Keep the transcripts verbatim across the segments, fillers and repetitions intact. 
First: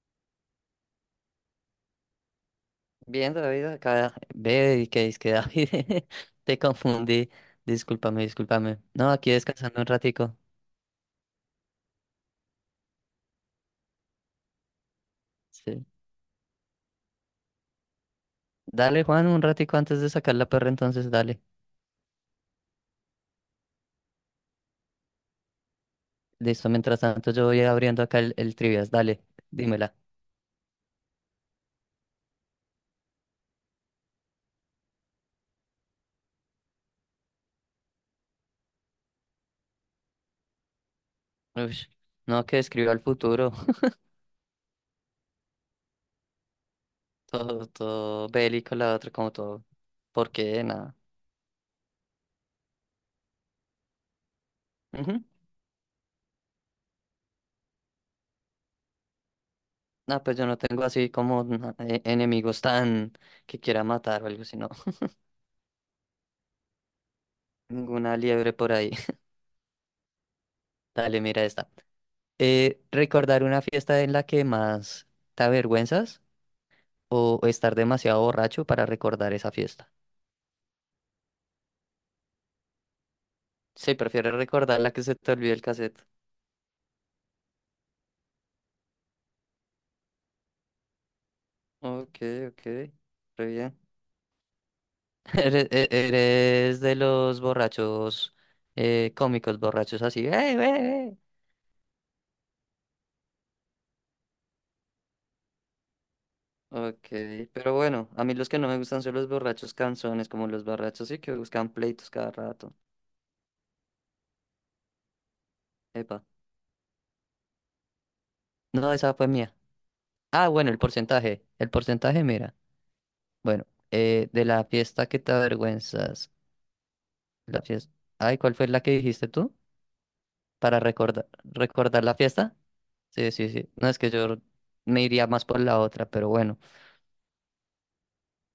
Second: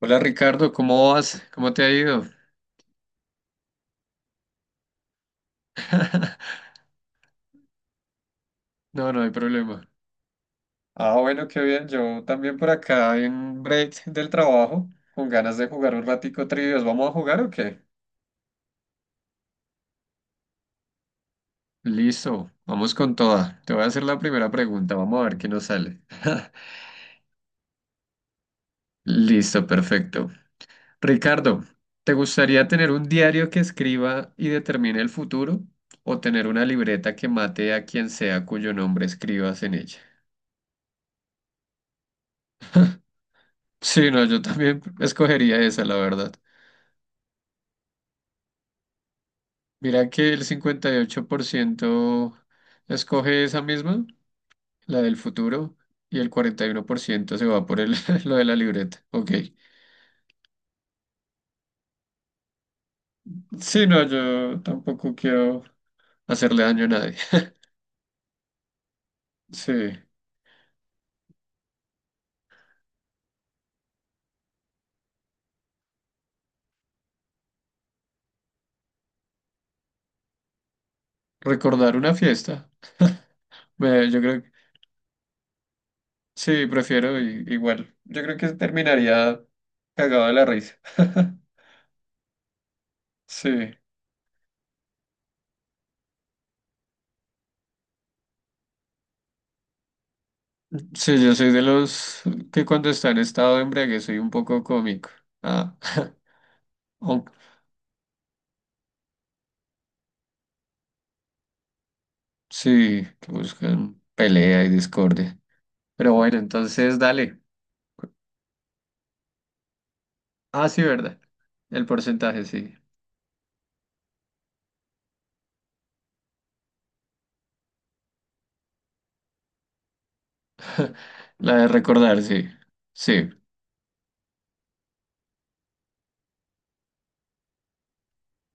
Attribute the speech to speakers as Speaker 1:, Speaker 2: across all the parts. Speaker 1: Hola Ricardo, ¿cómo vas? ¿Cómo te ha ido?
Speaker 2: Bien, David, acá ve y que es que David, te confundí. Discúlpame, discúlpame. No,
Speaker 1: No, no hay
Speaker 2: aquí descansando un
Speaker 1: problema.
Speaker 2: ratico.
Speaker 1: Ah, bueno, qué bien. Yo también por acá en break del trabajo, con ganas de
Speaker 2: Sí.
Speaker 1: jugar un ratico trivias. ¿Vamos a jugar o qué?
Speaker 2: Dale, Juan, un ratico antes de sacar la perra, entonces dale.
Speaker 1: Listo, vamos con toda. Te voy a hacer la primera pregunta, vamos a ver qué nos sale.
Speaker 2: Listo, mientras tanto yo voy abriendo acá el, el trivias. Dale,
Speaker 1: Listo,
Speaker 2: dímela.
Speaker 1: perfecto. Ricardo, ¿te gustaría tener un diario que escriba y determine el futuro o tener una libreta que mate a quien sea cuyo nombre escribas en ella?
Speaker 2: Ush, No, que escribió al futuro.
Speaker 1: Sí, no, yo también escogería esa, la verdad.
Speaker 2: Todo, todo bélico, la otra, como todo.
Speaker 1: Mira
Speaker 2: ¿Por
Speaker 1: que el
Speaker 2: qué?
Speaker 1: cincuenta
Speaker 2: Nada.
Speaker 1: y ocho por ciento escoge esa misma, la del
Speaker 2: Ujú.
Speaker 1: futuro, y el cuarenta y uno por ciento se va por el, lo de la libreta. Ok.
Speaker 2: No, pues yo no tengo así como na- eh, enemigos tan que quiera
Speaker 1: Sí, no,
Speaker 2: matar o algo,
Speaker 1: yo
Speaker 2: sino
Speaker 1: tampoco quiero hacerle daño a nadie.
Speaker 2: ninguna liebre por ahí.
Speaker 1: Sí,
Speaker 2: Dale, mira esta. Eh, ¿recordar una fiesta en la que más te avergüenzas o estar demasiado borracho para recordar esa fiesta?
Speaker 1: recordar una fiesta.
Speaker 2: Sí,
Speaker 1: Me- yo
Speaker 2: prefiero
Speaker 1: creo que
Speaker 2: recordar la que se te olvidó el cassette.
Speaker 1: sí, prefiero i- igual. Yo creo que terminaría cagado de la risa.
Speaker 2: Ok, ok, re bien.
Speaker 1: Sí,
Speaker 2: Eres, e- eres de los borrachos eh, cómicos, borrachos así. ¡Eh, eh, eh!
Speaker 1: sí, yo soy de los que cuando está en estado de embriaguez soy un poco cómico. Ah.
Speaker 2: Ok, pero bueno, a mí los que no me gustan son los borrachos canzones, como los borrachos sí que buscan pleitos cada rato.
Speaker 1: Sí, que buscan pelea y discordia. Pero
Speaker 2: Epa.
Speaker 1: bueno, entonces dale.
Speaker 2: No, esa fue mía. Ah,
Speaker 1: Ah,
Speaker 2: bueno, el
Speaker 1: sí, ¿verdad?
Speaker 2: porcentaje. El
Speaker 1: El
Speaker 2: porcentaje,
Speaker 1: porcentaje,
Speaker 2: mira.
Speaker 1: sí.
Speaker 2: Bueno, eh, de la fiesta que te avergüenzas. La fiesta. Ay, ¿cuál fue la que dijiste tú? Para recordar,
Speaker 1: La de
Speaker 2: recordar la
Speaker 1: recordar, sí.
Speaker 2: fiesta.
Speaker 1: Sí,
Speaker 2: Sí, sí, sí. No es que yo me iría más por la otra, pero bueno.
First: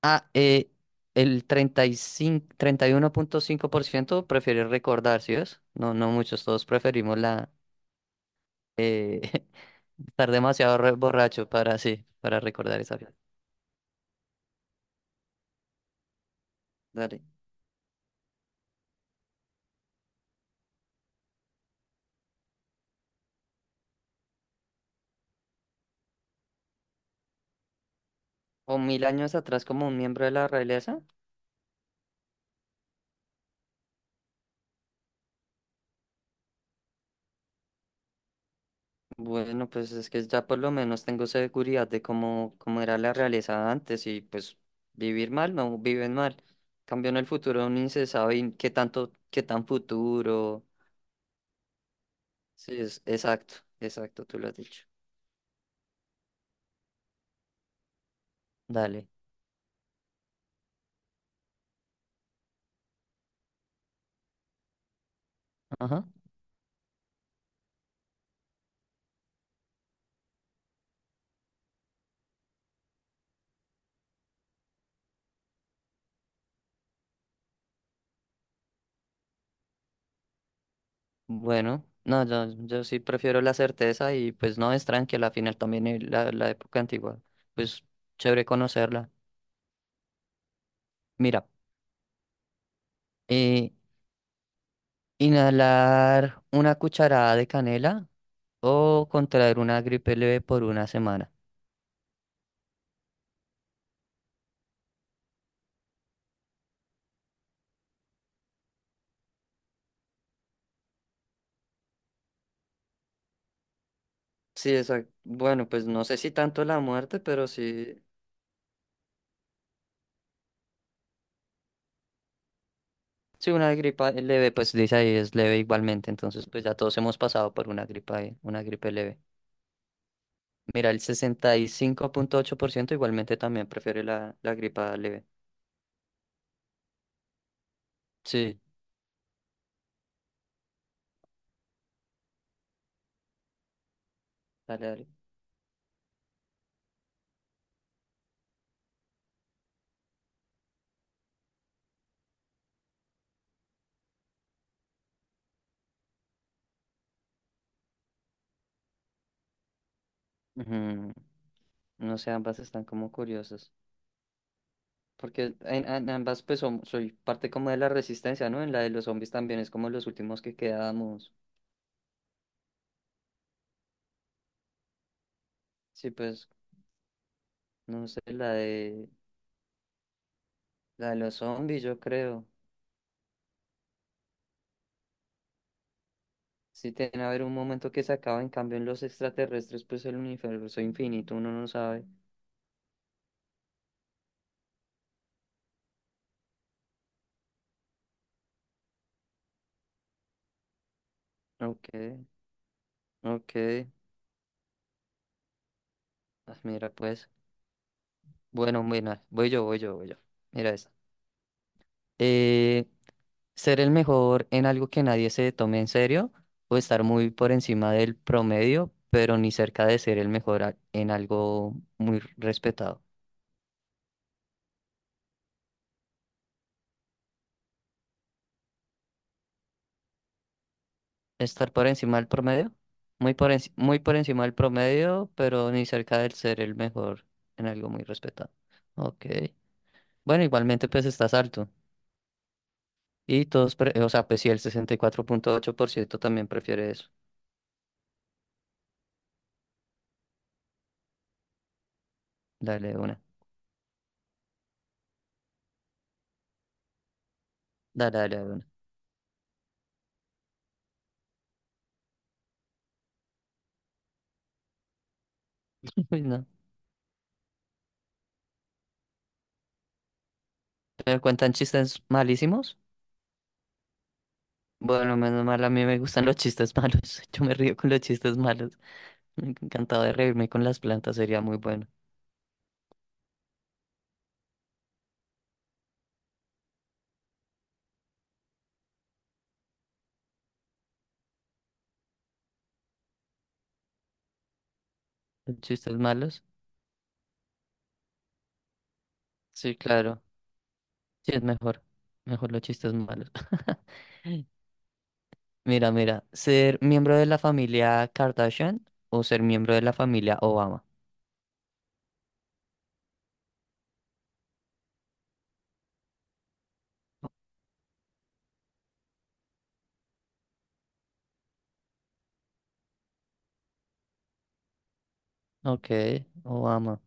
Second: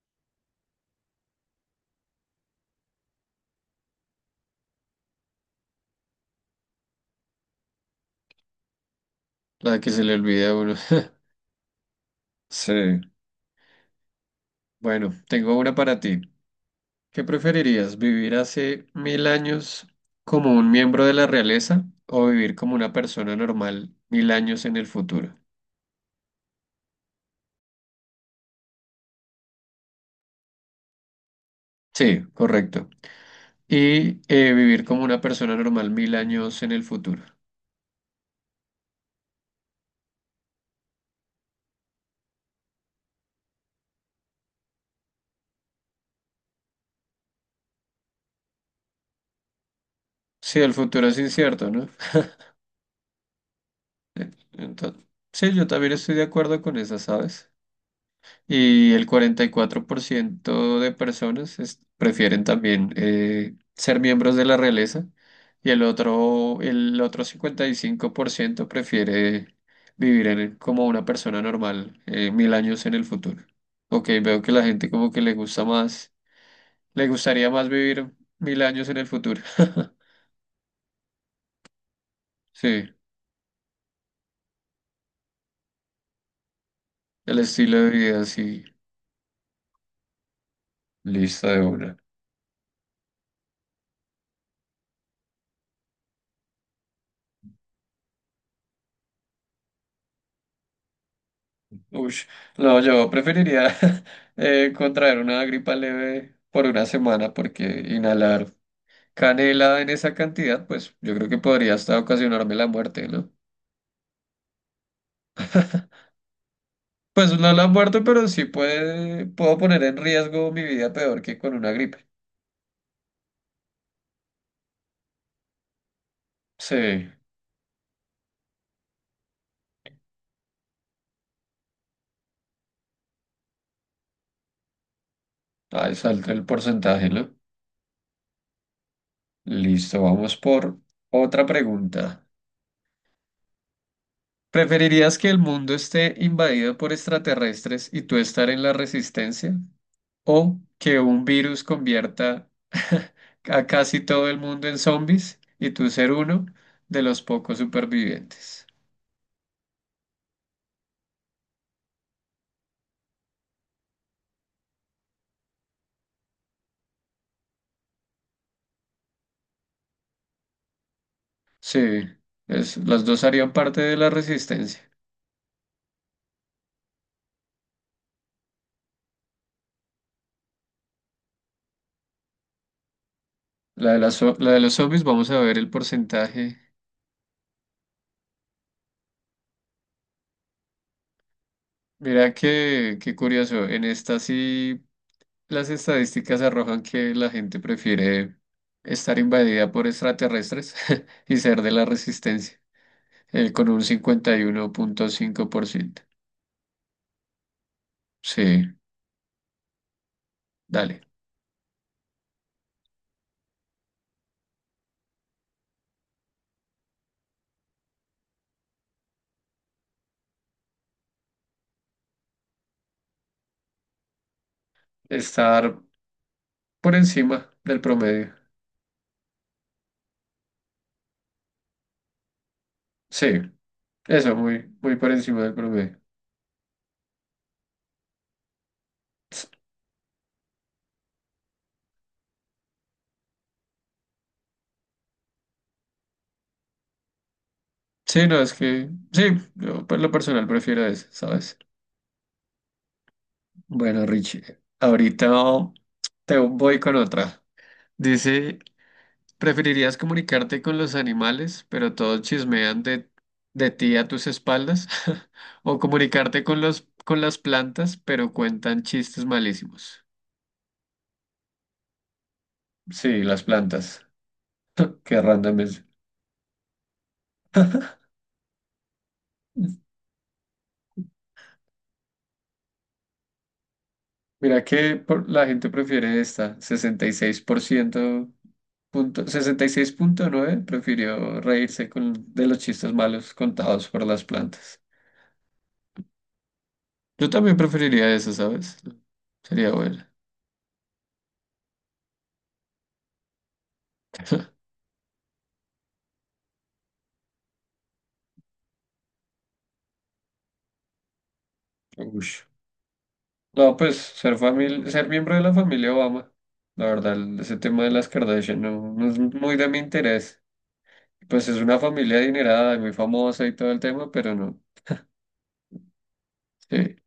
Speaker 2: Ah, eh, el treinta y cinco, treinta y uno punto cinco por ciento prefiere recordar, ¿sí ves? No, no muchos, todos preferimos la eh,
Speaker 1: la de que se le
Speaker 2: estar
Speaker 1: olvida a uno.
Speaker 2: demasiado re- borracho para, sí, para recordar esa
Speaker 1: Sí.
Speaker 2: fiesta.
Speaker 1: Bueno, tengo una para ti.
Speaker 2: Dale.
Speaker 1: ¿Qué preferirías, vivir hace mil años como un miembro de la realeza o vivir como una persona normal mil años en el futuro?
Speaker 2: O mil años atrás como un miembro de la realeza.
Speaker 1: Sí, correcto. Y eh, vivir como una persona normal mil años en el futuro.
Speaker 2: Bueno, pues es que ya por lo menos tengo seguridad de cómo, cómo era la realeza antes y pues vivir mal, no viven mal. Cambio en el futuro, ni se sabe y qué tanto, qué tan
Speaker 1: Sí,
Speaker 2: futuro.
Speaker 1: el futuro es incierto, ¿no?
Speaker 2: Sí, es exacto, exacto, tú lo has dicho.
Speaker 1: Entonces, sí, yo también estoy de acuerdo con esa, ¿sabes? Y el
Speaker 2: Dale.
Speaker 1: cuarenta y cuatro por ciento de personas es- prefieren también eh, ser miembros de la realeza y el
Speaker 2: Ajá.
Speaker 1: otro, el otro cincuenta y cinco por ciento prefiere vivir en- como una persona normal eh, mil años en el futuro. Ok, veo que la gente como que le gusta más, le gustaría más vivir mil años en el futuro.
Speaker 2: Bueno, no, yo, yo
Speaker 1: Sí,
Speaker 2: sí prefiero la certeza y pues no es tranquila, al final también el- la, la época antigua,
Speaker 1: el estilo
Speaker 2: pues
Speaker 1: de vida,
Speaker 2: chévere
Speaker 1: sí,
Speaker 2: conocerla. Mira,
Speaker 1: lista de una.
Speaker 2: eh, inhalar una cucharada de canela o contraer una gripe leve por una semana.
Speaker 1: Uy, no, yo preferiría eh, contraer una gripa leve por una semana porque inhalar canela en esa cantidad, pues yo creo que podría hasta ocasionarme la muerte, ¿no?
Speaker 2: Sí, exacto. Bueno, pues no sé si tanto la muerte,
Speaker 1: Pues
Speaker 2: pero
Speaker 1: no la muerte,
Speaker 2: sí.
Speaker 1: pero sí puede, puedo poner en riesgo mi vida peor que con una gripe.
Speaker 2: Si una gripa leve, pues dice ahí es leve igualmente, entonces pues ya
Speaker 1: Sí,
Speaker 2: todos hemos pasado por una gripa, eh, una gripe leve. Mira, el sesenta y cinco punto ocho por ciento igualmente también prefiere la, la gripa leve.
Speaker 1: ahí salta el porcentaje, ¿no?
Speaker 2: Sí,
Speaker 1: Listo, vamos por otra pregunta.
Speaker 2: dale, dale.
Speaker 1: ¿Preferirías que el mundo esté invadido por extraterrestres y tú estar en la resistencia, o que un virus convierta a casi todo el mundo en zombies y tú ser uno de los pocos supervivientes?
Speaker 2: Ujú. No sé, ambas están como curiosas. Porque en, en ambas, pues som- soy parte como de la resistencia, ¿no? En la de los zombies también es como los últimos que quedamos.
Speaker 1: Sí, es- las dos harían parte de la resistencia.
Speaker 2: Sí, pues no sé, la de, la de los zombies, yo creo.
Speaker 1: La de, las zo- la de los zombies, vamos a ver el porcentaje.
Speaker 2: Sí, tiene a haber un momento que se acaba, en cambio en los extraterrestres, pues el universo infinito, uno no sabe.
Speaker 1: Mira que, qué curioso, en esta sí las estadísticas arrojan que la gente prefiere estar invadida por extraterrestres y ser de la
Speaker 2: Ok,
Speaker 1: resistencia, eh, con un
Speaker 2: ok.
Speaker 1: cincuenta y uno punto cinco por ciento.
Speaker 2: Ah, mira, pues.
Speaker 1: Sí,
Speaker 2: Bueno, bueno, voy yo, voy yo, voy yo. Mira esta.
Speaker 1: dale.
Speaker 2: Eh, ser el mejor en algo que nadie se tome en serio o estar muy por encima del promedio, pero ni cerca de ser el mejor a- en algo muy respetado.
Speaker 1: Estar por encima del promedio.
Speaker 2: Estar por encima del promedio. Muy
Speaker 1: Sí,
Speaker 2: por, enci- muy por
Speaker 1: eso,
Speaker 2: encima del
Speaker 1: muy, muy por
Speaker 2: promedio,
Speaker 1: encima del
Speaker 2: pero ni
Speaker 1: promedio.
Speaker 2: cerca del ser el mejor en algo muy respetado. Ok. Bueno, igualmente pues estás alto. Y todos, pre- o sea, pues sí, el sesenta y cuatro punto ocho por ciento también prefiere eso.
Speaker 1: Sí, no, es que, sí, yo por lo personal prefiero eso, ¿sabes?
Speaker 2: Dale una.
Speaker 1: Bueno, Richie, ahorita te voy con otra.
Speaker 2: Dale, dale de
Speaker 1: Dice,
Speaker 2: una.
Speaker 1: ¿preferirías comunicarte con los animales, pero todos chismean de, de ti a tus espaldas? ¿O
Speaker 2: Uy,
Speaker 1: comunicarte
Speaker 2: no.
Speaker 1: con los, con las plantas, pero cuentan chistes malísimos?
Speaker 2: ¿Pero cuentan chistes malísimos?
Speaker 1: Sí, las plantas.
Speaker 2: Bueno,
Speaker 1: Qué
Speaker 2: menos
Speaker 1: random
Speaker 2: mal, a
Speaker 1: es.
Speaker 2: mí me gustan los chistes malos. Yo me río con los chistes malos. Me encantaba de reírme con las plantas, sería muy bueno.
Speaker 1: Mira que por- la gente prefiere esta, sesenta y seis por ciento punto, sesenta y seis punto nueve prefirió reírse con, de los chistes malos contados por las plantas.
Speaker 2: ¿Los chistes malos?
Speaker 1: Yo también preferiría eso, ¿sabes? Sería
Speaker 2: Sí,
Speaker 1: bueno.
Speaker 2: claro. Sí, es mejor. Mejor los chistes malos. Mira, mira, ¿ser miembro de la familia Kardashian o ser miembro de la familia Obama?
Speaker 1: Ush. No, pues ser famil- ser miembro de la familia Obama. La verdad, el- ese tema de las Kardashian no, no es muy de mi interés. Pues es una familia adinerada y muy famosa y todo el tema, pero no.
Speaker 2: Ok,
Speaker 1: Sí,
Speaker 2: Obama.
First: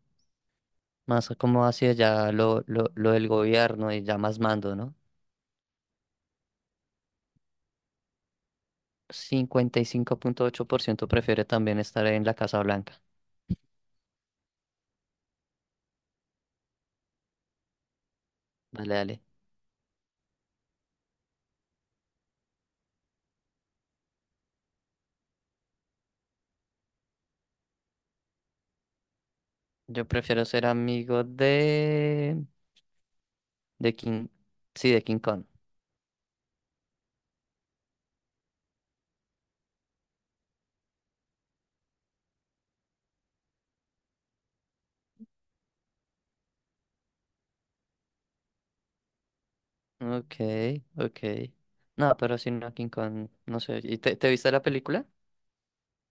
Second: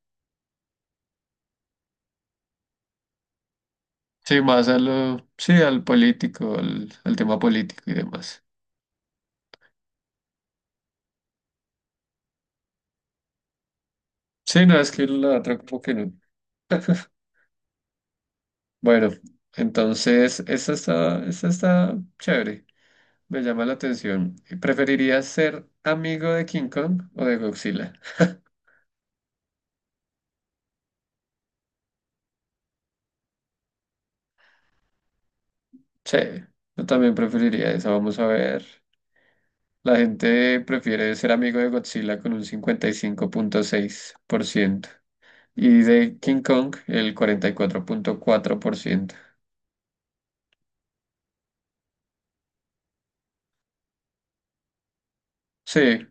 Speaker 2: Más como hacia ya lo, lo, lo del gobierno y ya más
Speaker 1: sí, más
Speaker 2: mando,
Speaker 1: a
Speaker 2: ¿no?
Speaker 1: lo, sí, al político, al, al tema político y demás.
Speaker 2: Cincuenta y cinco punto ocho por ciento prefiere también estar en la Casa Blanca.
Speaker 1: Sí, no, es que la otra como que no.
Speaker 2: Dale,
Speaker 1: Bueno,
Speaker 2: dale.
Speaker 1: entonces, esta está, esta está chévere. Me llama la atención. ¿Preferirías ser amigo de King Kong o de Godzilla?
Speaker 2: Yo prefiero ser amigo de... de King... Sí, de King Kong.
Speaker 1: Sí, yo también preferiría esa. Vamos a ver. La gente prefiere ser amigo de Godzilla con un cincuenta y cinco punto seis por ciento y de King Kong el cuarenta y cuatro cuatro punto cuatro por ciento.
Speaker 2: Ok, ok. No, pero si no, King Kong, no sé. ¿Y te, te viste la película?
Speaker 1: Sí,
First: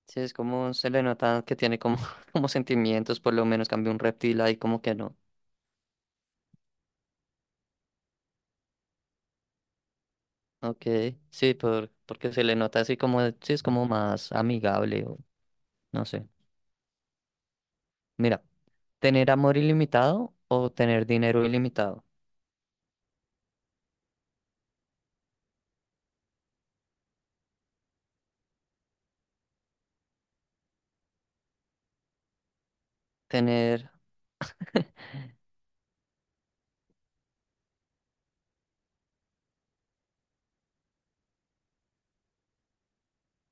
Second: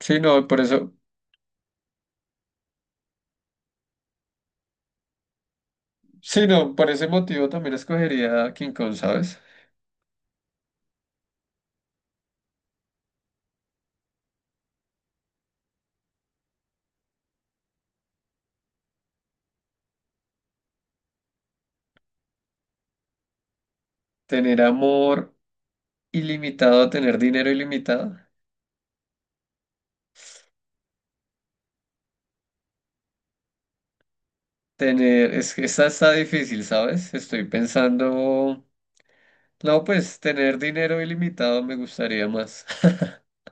Speaker 1: sí,
Speaker 2: Sí, es
Speaker 1: no, por
Speaker 2: como se
Speaker 1: eso,
Speaker 2: le nota que tiene como, como sentimientos, por lo menos cambia un reptil ahí como que no.
Speaker 1: sí, no, por ese motivo también escogería King Kong, ¿sabes?
Speaker 2: Ok, sí, por, porque se le nota así como, sí, es como más amigable o no sé. Mira, tener amor ilimitado o tener dinero ilimitado.
Speaker 1: Tener amor ilimitado, tener dinero ilimitado.
Speaker 2: Tener,
Speaker 1: Tener, es que esa está difícil, ¿sabes? Estoy pensando, no, pues tener dinero ilimitado me gustaría más.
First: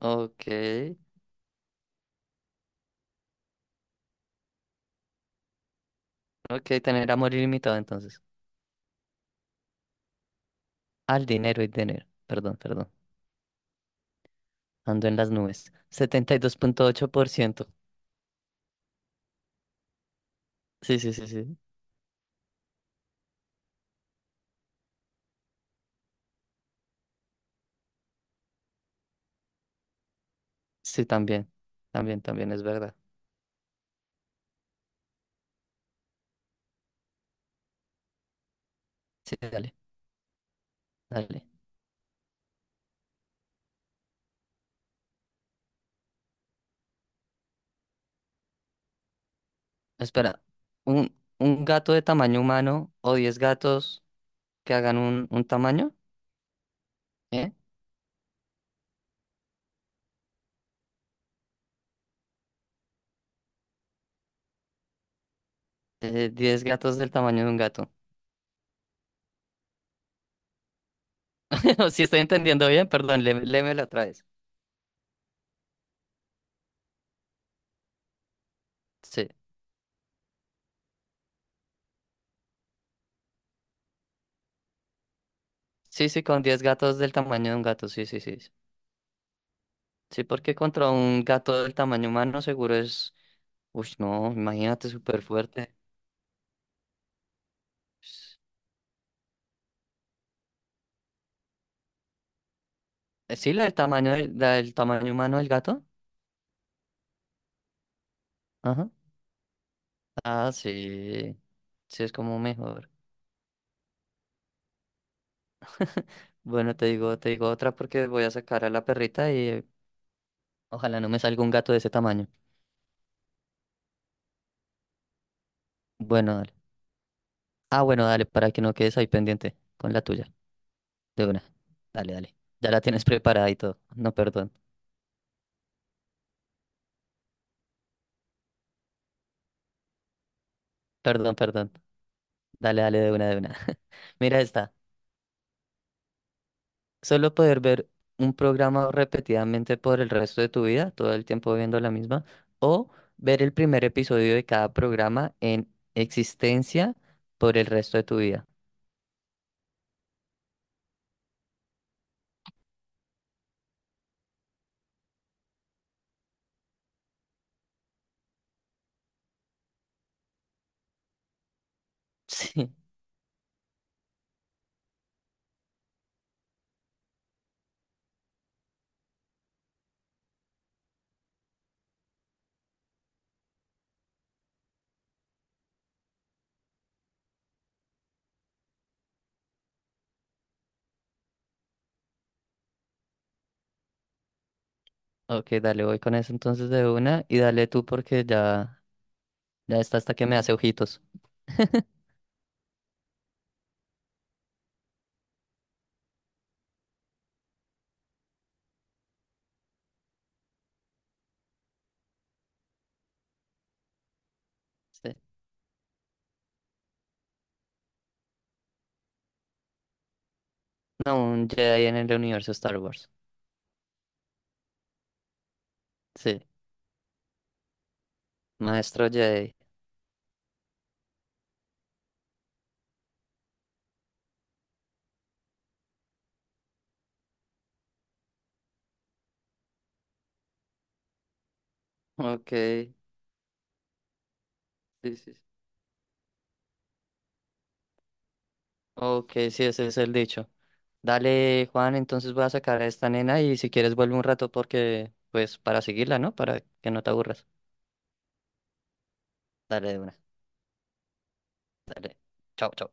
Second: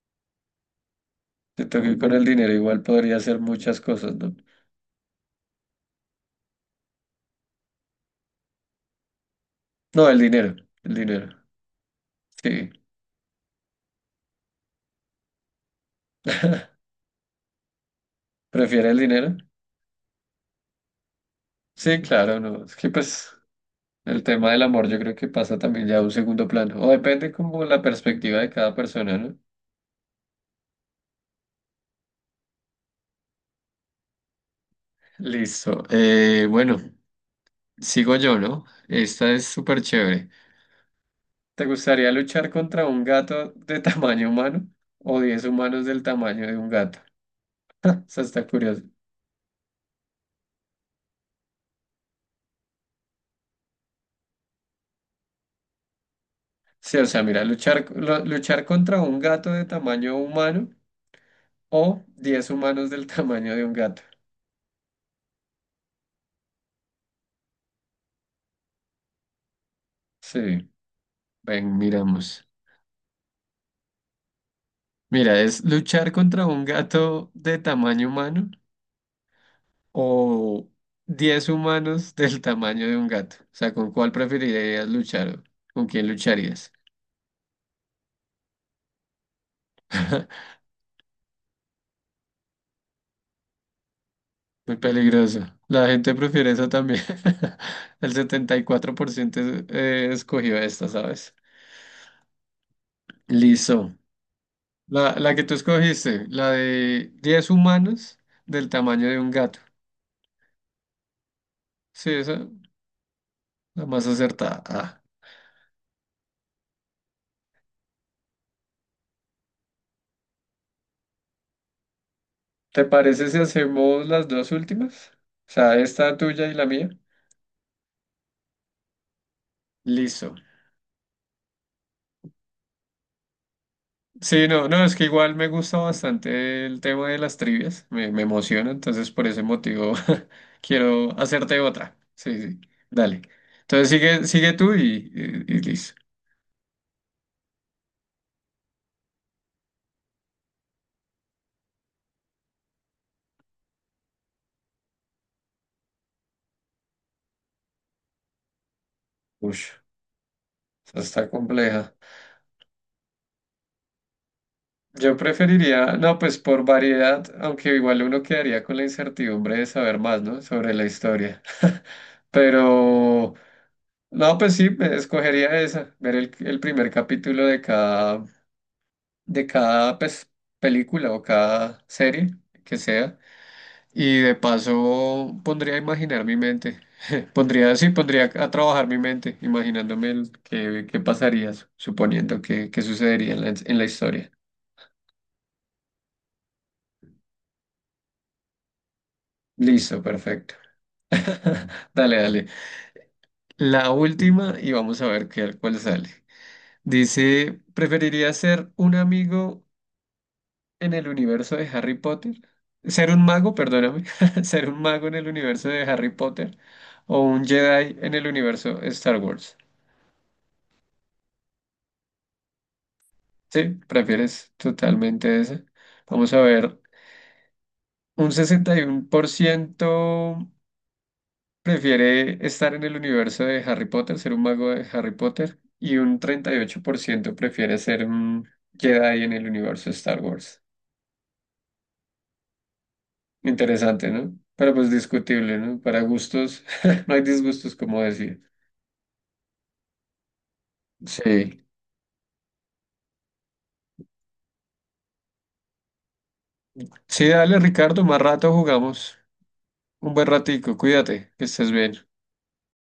Speaker 2: ok,
Speaker 1: Siento que con el dinero igual podría hacer muchas cosas, ¿no?
Speaker 2: ok, tener amor ilimitado entonces.
Speaker 1: No, el dinero, el
Speaker 2: Al
Speaker 1: dinero.
Speaker 2: dinero y dinero, perdón,
Speaker 1: Sí.
Speaker 2: perdón. Ando en las nubes. setenta y dos punto ocho por ciento
Speaker 1: ¿Prefiere el dinero?
Speaker 2: Sí, sí, sí, sí.
Speaker 1: Sí, claro, no. Es que pues el tema del amor yo creo que pasa también ya a un segundo plano. O depende como la perspectiva de cada persona, ¿no?
Speaker 2: Sí, también, también, también es verdad.
Speaker 1: Listo. Eh, bueno. Sigo yo, ¿no? Esta
Speaker 2: Sí,
Speaker 1: es
Speaker 2: dale,
Speaker 1: súper chévere.
Speaker 2: dale.
Speaker 1: ¿Te gustaría luchar contra un gato de tamaño humano o diez humanos del tamaño de un gato? Eso está curioso.
Speaker 2: Espera, ¿un, un gato de tamaño humano o diez gatos que hagan un, un tamaño?
Speaker 1: Sí, o sea, mira,
Speaker 2: ¿Eh?
Speaker 1: luchar, lo- luchar contra un gato de tamaño humano o diez humanos del tamaño de un gato.
Speaker 2: Eh, diez gatos del tamaño de un gato.
Speaker 1: Sí, ven,
Speaker 2: Si estoy
Speaker 1: miramos.
Speaker 2: entendiendo bien, perdón, lé- léemelo otra vez.
Speaker 1: Mira, es luchar contra un gato de tamaño humano
Speaker 2: Sí,
Speaker 1: o diez humanos del tamaño de un gato. O sea, ¿con cuál preferirías luchar? ¿O con quién
Speaker 2: sí, sí, con diez
Speaker 1: lucharías?
Speaker 2: gatos del tamaño de un gato, sí, sí, sí. Sí, Sí, porque contra un gato del tamaño humano seguro es... Uy, no,
Speaker 1: Muy
Speaker 2: imagínate, súper
Speaker 1: peligroso.
Speaker 2: fuerte.
Speaker 1: La gente prefiere eso también. El setenta y cuatro por ciento es- eh, escogió esta, ¿sabes?
Speaker 2: Eh, Sí, la del
Speaker 1: Listo.
Speaker 2: tamaño del, la del tamaño
Speaker 1: La, la
Speaker 2: humano
Speaker 1: que
Speaker 2: del
Speaker 1: tú
Speaker 2: gato.
Speaker 1: escogiste, la de diez humanos del
Speaker 2: Ajá.
Speaker 1: tamaño de un gato.
Speaker 2: Ah, sí, sí,
Speaker 1: Sí,
Speaker 2: es como
Speaker 1: esa,
Speaker 2: mejor.
Speaker 1: la más acertada. Ah.
Speaker 2: Bueno, te digo, te digo otra porque voy a sacar a la perrita y ojalá no me salga un gato de ese tamaño.
Speaker 1: ¿Te parece si hacemos las dos últimas? O sea, esta
Speaker 2: Bueno,
Speaker 1: tuya
Speaker 2: dale.
Speaker 1: y la mía.
Speaker 2: Ah, bueno, dale, para que no quedes ahí pendiente con la tuya.
Speaker 1: Listo.
Speaker 2: De una. Dale, dale. Ya la tienes preparada y todo. No,
Speaker 1: Sí,
Speaker 2: perdón.
Speaker 1: no, no, es que igual me gusta bastante el tema de las trivias, me, me emociona, entonces por ese motivo quiero
Speaker 2: Perdón,
Speaker 1: hacerte
Speaker 2: perdón.
Speaker 1: otra. Sí, sí,
Speaker 2: Dale, dale, de
Speaker 1: dale.
Speaker 2: una, de una.
Speaker 1: Entonces sigue,
Speaker 2: Mira
Speaker 1: sigue tú
Speaker 2: esta.
Speaker 1: y, y, y listo.
Speaker 2: Solo poder ver un programa repetidamente por el resto de tu vida, todo el tiempo viendo la misma, o ver el primer episodio de cada programa en existencia por el resto de tu vida.
Speaker 1: Uy, está compleja. Yo preferiría, no, pues por variedad, aunque igual uno quedaría con la incertidumbre de saber más, ¿no? Sobre la historia.
Speaker 2: Sí.
Speaker 1: Pero, no, pues sí, me escogería esa, ver el, el primer capítulo de cada, de cada, pues, película o cada serie que sea. Y de paso pondría a imaginar mi mente. Pondría, sí, pondría a trabajar mi mente, imaginándome el, qué, qué pasaría, suponiendo que, qué sucedería en la, en la historia.
Speaker 2: Ok, dale, voy con eso entonces de una y dale tú porque ya, ya está
Speaker 1: Listo,
Speaker 2: hasta que me hace
Speaker 1: perfecto.
Speaker 2: ojitos.
Speaker 1: Dale, dale. La última y vamos a ver qué, cuál sale. Dice, ¿preferiría ser un amigo en el universo de Harry Potter? Ser un mago, perdóname. Ser un mago en
Speaker 2: Sí.
Speaker 1: el universo de Harry Potter o un Jedi en el universo Star Wars.
Speaker 2: No, un Jedi en el universo Star Wars.
Speaker 1: Sí, prefieres totalmente ese. Vamos a
Speaker 2: Sí,
Speaker 1: ver, un sesenta y uno
Speaker 2: maestro
Speaker 1: por
Speaker 2: Jedi.
Speaker 1: ciento. prefiere estar en el universo de Harry Potter, ser un mago de Harry Potter, y un treinta y ocho por ciento prefiere ser un Jedi en el universo de Star Wars.
Speaker 2: Ok, sí,
Speaker 1: Interesante, ¿no? Pero pues
Speaker 2: sí. sí.
Speaker 1: discutible, ¿no? Para gustos, no hay disgustos, como decía.
Speaker 2: Ok, sí, ese es el dicho.
Speaker 1: Sí.
Speaker 2: Dale, Juan, entonces voy a sacar a esta nena y si quieres vuelve un rato porque, pues, para seguirla, ¿no? Para que no te
Speaker 1: Sí,
Speaker 2: aburras.
Speaker 1: dale, Ricardo, más rato jugamos.
Speaker 2: Dale de
Speaker 1: Un
Speaker 2: una.
Speaker 1: buen ratico, cuídate, que estés bien.
Speaker 2: Dale. Chao, chao.